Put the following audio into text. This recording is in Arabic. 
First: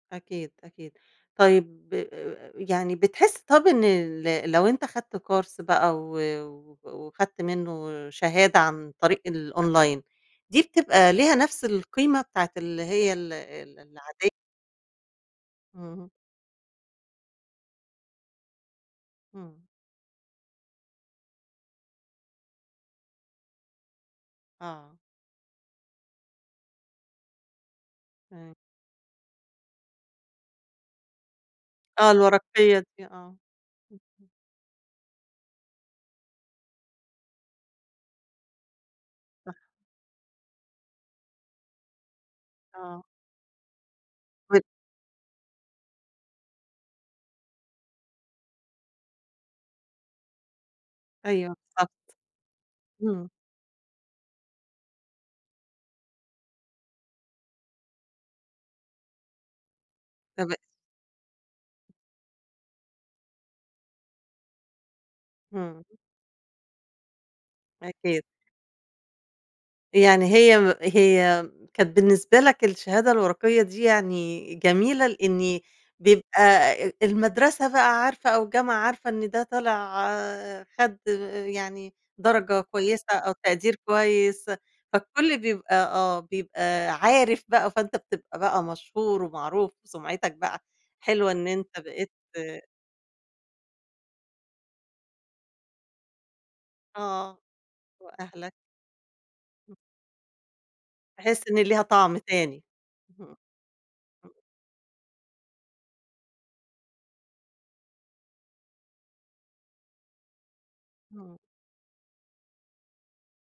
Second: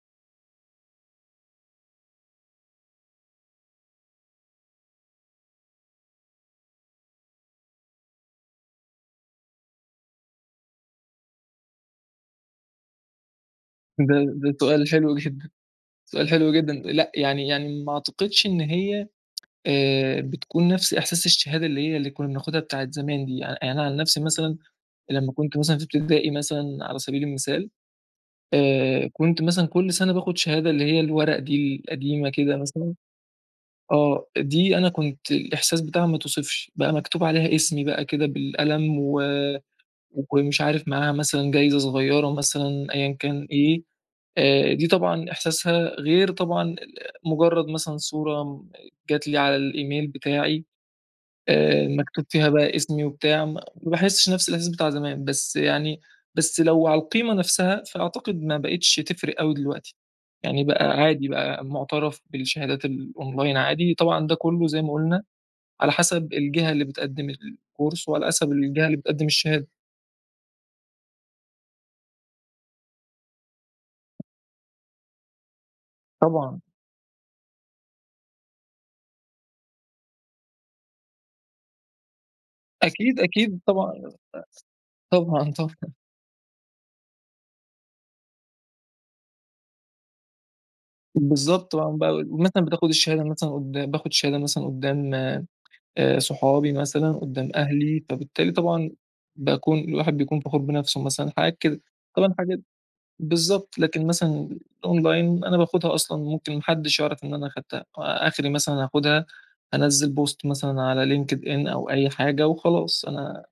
أكيد، أكيد، طيب، يعني بتحس طب إن ال لو أنت خدت كورس بقى، و وخدت منه شهادة عن طريق الأونلاين، دي بتبقى ليها نفْس القيمة بتاعة اللي هي ال ال ده العادية؟ ده سؤال حلو جدًا، اهم. سؤال حلو جدًا، لأ يعني يعني ما أعتقدش إن هي إمم. آآ بتْكون نفس إحساس الشهادة اللي هي اللي كنا بناخدها بتاعة الزمان دي يعني، أنا عن نفسي مثلًا، آه. لما كُنت مثلًا في اِبتدائي مثلًا على سَبيل المثال، إمم. آآ كُنت مثلًا كُل سَنَة باخد شهادة اللي هي الورق دي آه، القديمة كده الوَرَقيَّة مثلًا، دي آه، آه، إمم. دي أنا كُنت الإحساس بتاعها ما يتْوِصفش بقى، مكتوب عليها اسْمي بقى كده بالقلم، و صح. كان مش عارف معاها مثلًا جايْزة صغيرة مثلًا، آه. أيًّا كان إيه، ب آآ دي طبعًا إحْساسها غير طبعًا مجرد مثلًا صورة جات لي على الإيميل بتاعي، أيوه آآ بالضبط. مكتوب فيها بقى اِسمي إمم. وبتاع، ما باحسش نفس الإحساس بتاع زمان، بس يعني، بس لو على القيمة نفسها، فأعتقد ما بقيتش تفرِق أوي دلوقتي تمام. يعني، بقى عادي بقى، مُعْتَرف بالشهادات الأونلاين عادي طبعًا، ده كله زي ما قلنا، إمم. على حَسَب الجهة اللي بتقدم الكورس، أكيد. وعلى حَسَب الجهة اللي بتقدم الشهادة. يعني هي م هي كانت بالنسبة لك الشهادة الوَرَقيَّة دي يعني جميلة، لإني بيبقى طبعًا. المدرسة بقى عارفة، أو الجامعة عارفة، إن ده طالع خد يعني درجة كويسة أكيد، أو أكيد، تقدير طبعًا [unintelligible] كويس، فالكل طبعًا، بيبقى طبعًا. آه، بيبقى عارف بقى، فأنت بتبقى بقى مشهور ومعروف وسُمعِتَك بقى حلوة، إن بالضبط، أنت آه، ب بقيت مثلًا بتاخد الشهادة مثلًا قُدّام باخد الشهادة مثلًا قُدّام آآ صحابي مثلًا، آه قُدّام أهلي، فبالتالي وأهلك. طبعًا إمم. باكون الواحد بيكون فَخور بنفْسه مثلًا، تِحِس حاجات إني كده، ليها طَعْم طبعًا حاجة تاني. امم، بالضبط، لكن امم. مثلًا الأونلاين، أنا باخدها أصلًا، ممكن ما حدِّش يعرف إن أنا أخدتها، آخْري مثلًا هاخدها، انزِّل بوست مثلًا على إمم. LinkedIn أو أي حاجة، وخلاص أنا